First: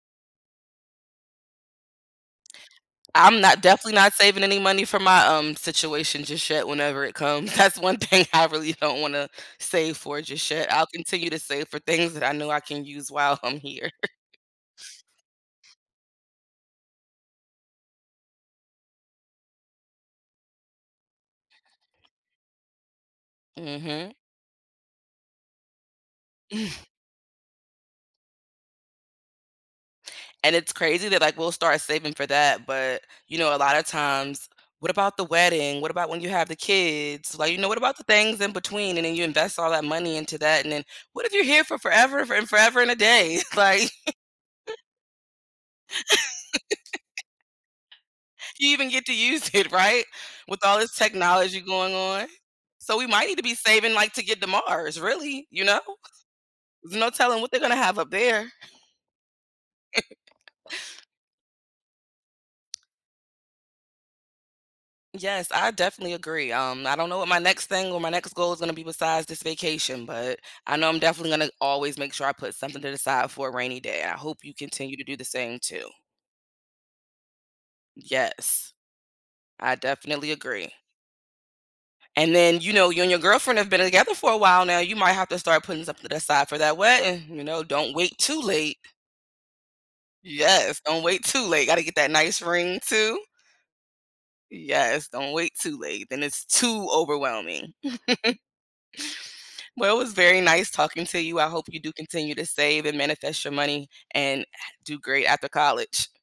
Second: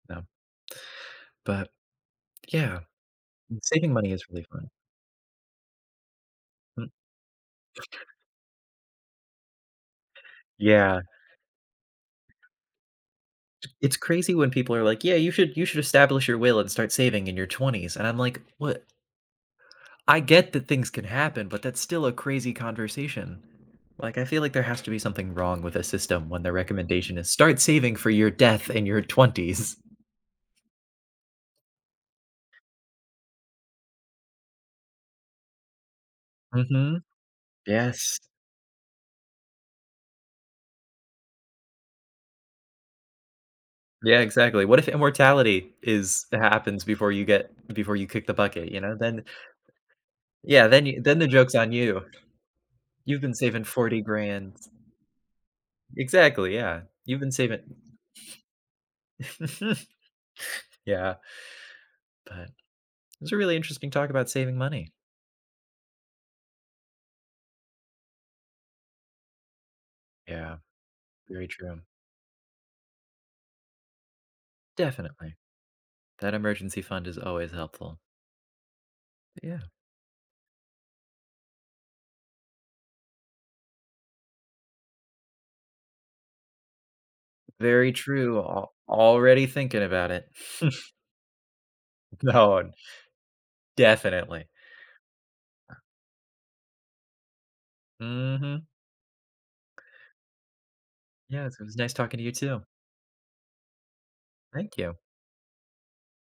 No. But yeah, I'm not saving definitely money not is saving really any fun. money for my um, situation just yet M whenever it comes. That's 1 thing I really don't wanna save for just yet, I'll Yeah. continue to save for things that I know I can use while I'm here. It's crazy when people are like, "Yeah, you should you should establish your will, and start saving in your 20s," and I'm like, "What" I get that things can happen, but that's still a crazy conversation, Mhm. like I feel like there has to be something wrong with the system when the recommendation is start saving for your death in your 20s'. And it's crazy that, like, we'll start saving for that, but you know, a lot of times "What about the wedding? What about when you have the Mhm, kids," like, you know, what about the yes. things in between and then you invest all that money into that, and then "What if you're here for f forever and forever and a day like" Yeah, exactly, what if immortality is h happens before you get before you kick the Do bucket, you you even know, get to then use it right, with Yeah, all this then then the joke's technology on going you. on. So, we You've might been need to be saving saving, 40 like, to get to grand Mars, really, you know, Exactly, yeah, there's no you've been telling what they're saving gonna have up there. yeah. But, it was a really interesting talk about saving money. Yes, I definitely agree, um, I don't know what my next thing or my next goal is gonna be besides this vacation, but Yeah, I know I'm definitely very gonna true. always make sure I put something to the side for a rainy day. I hope you continue to do the Definitely, same too. that emergency fund is always helpful. Yes, Yeah. I definitely agree. And then, you know, you and your girlfriend have been together for a while now. You might have to start putting something aside for that wedding, you know, Very don't wait true, too al late. already thinking about it. Yes, don't wait too late, gotta get that nice No, on ring too. Definitely. Yes, don't wait Uh too late, then it's too overwhelming. Mhm. Well, it was very nice talking to you. I Yes, it hope was you nice do talking to you continue to too. save and manifest your money and h Thank you. do great after college.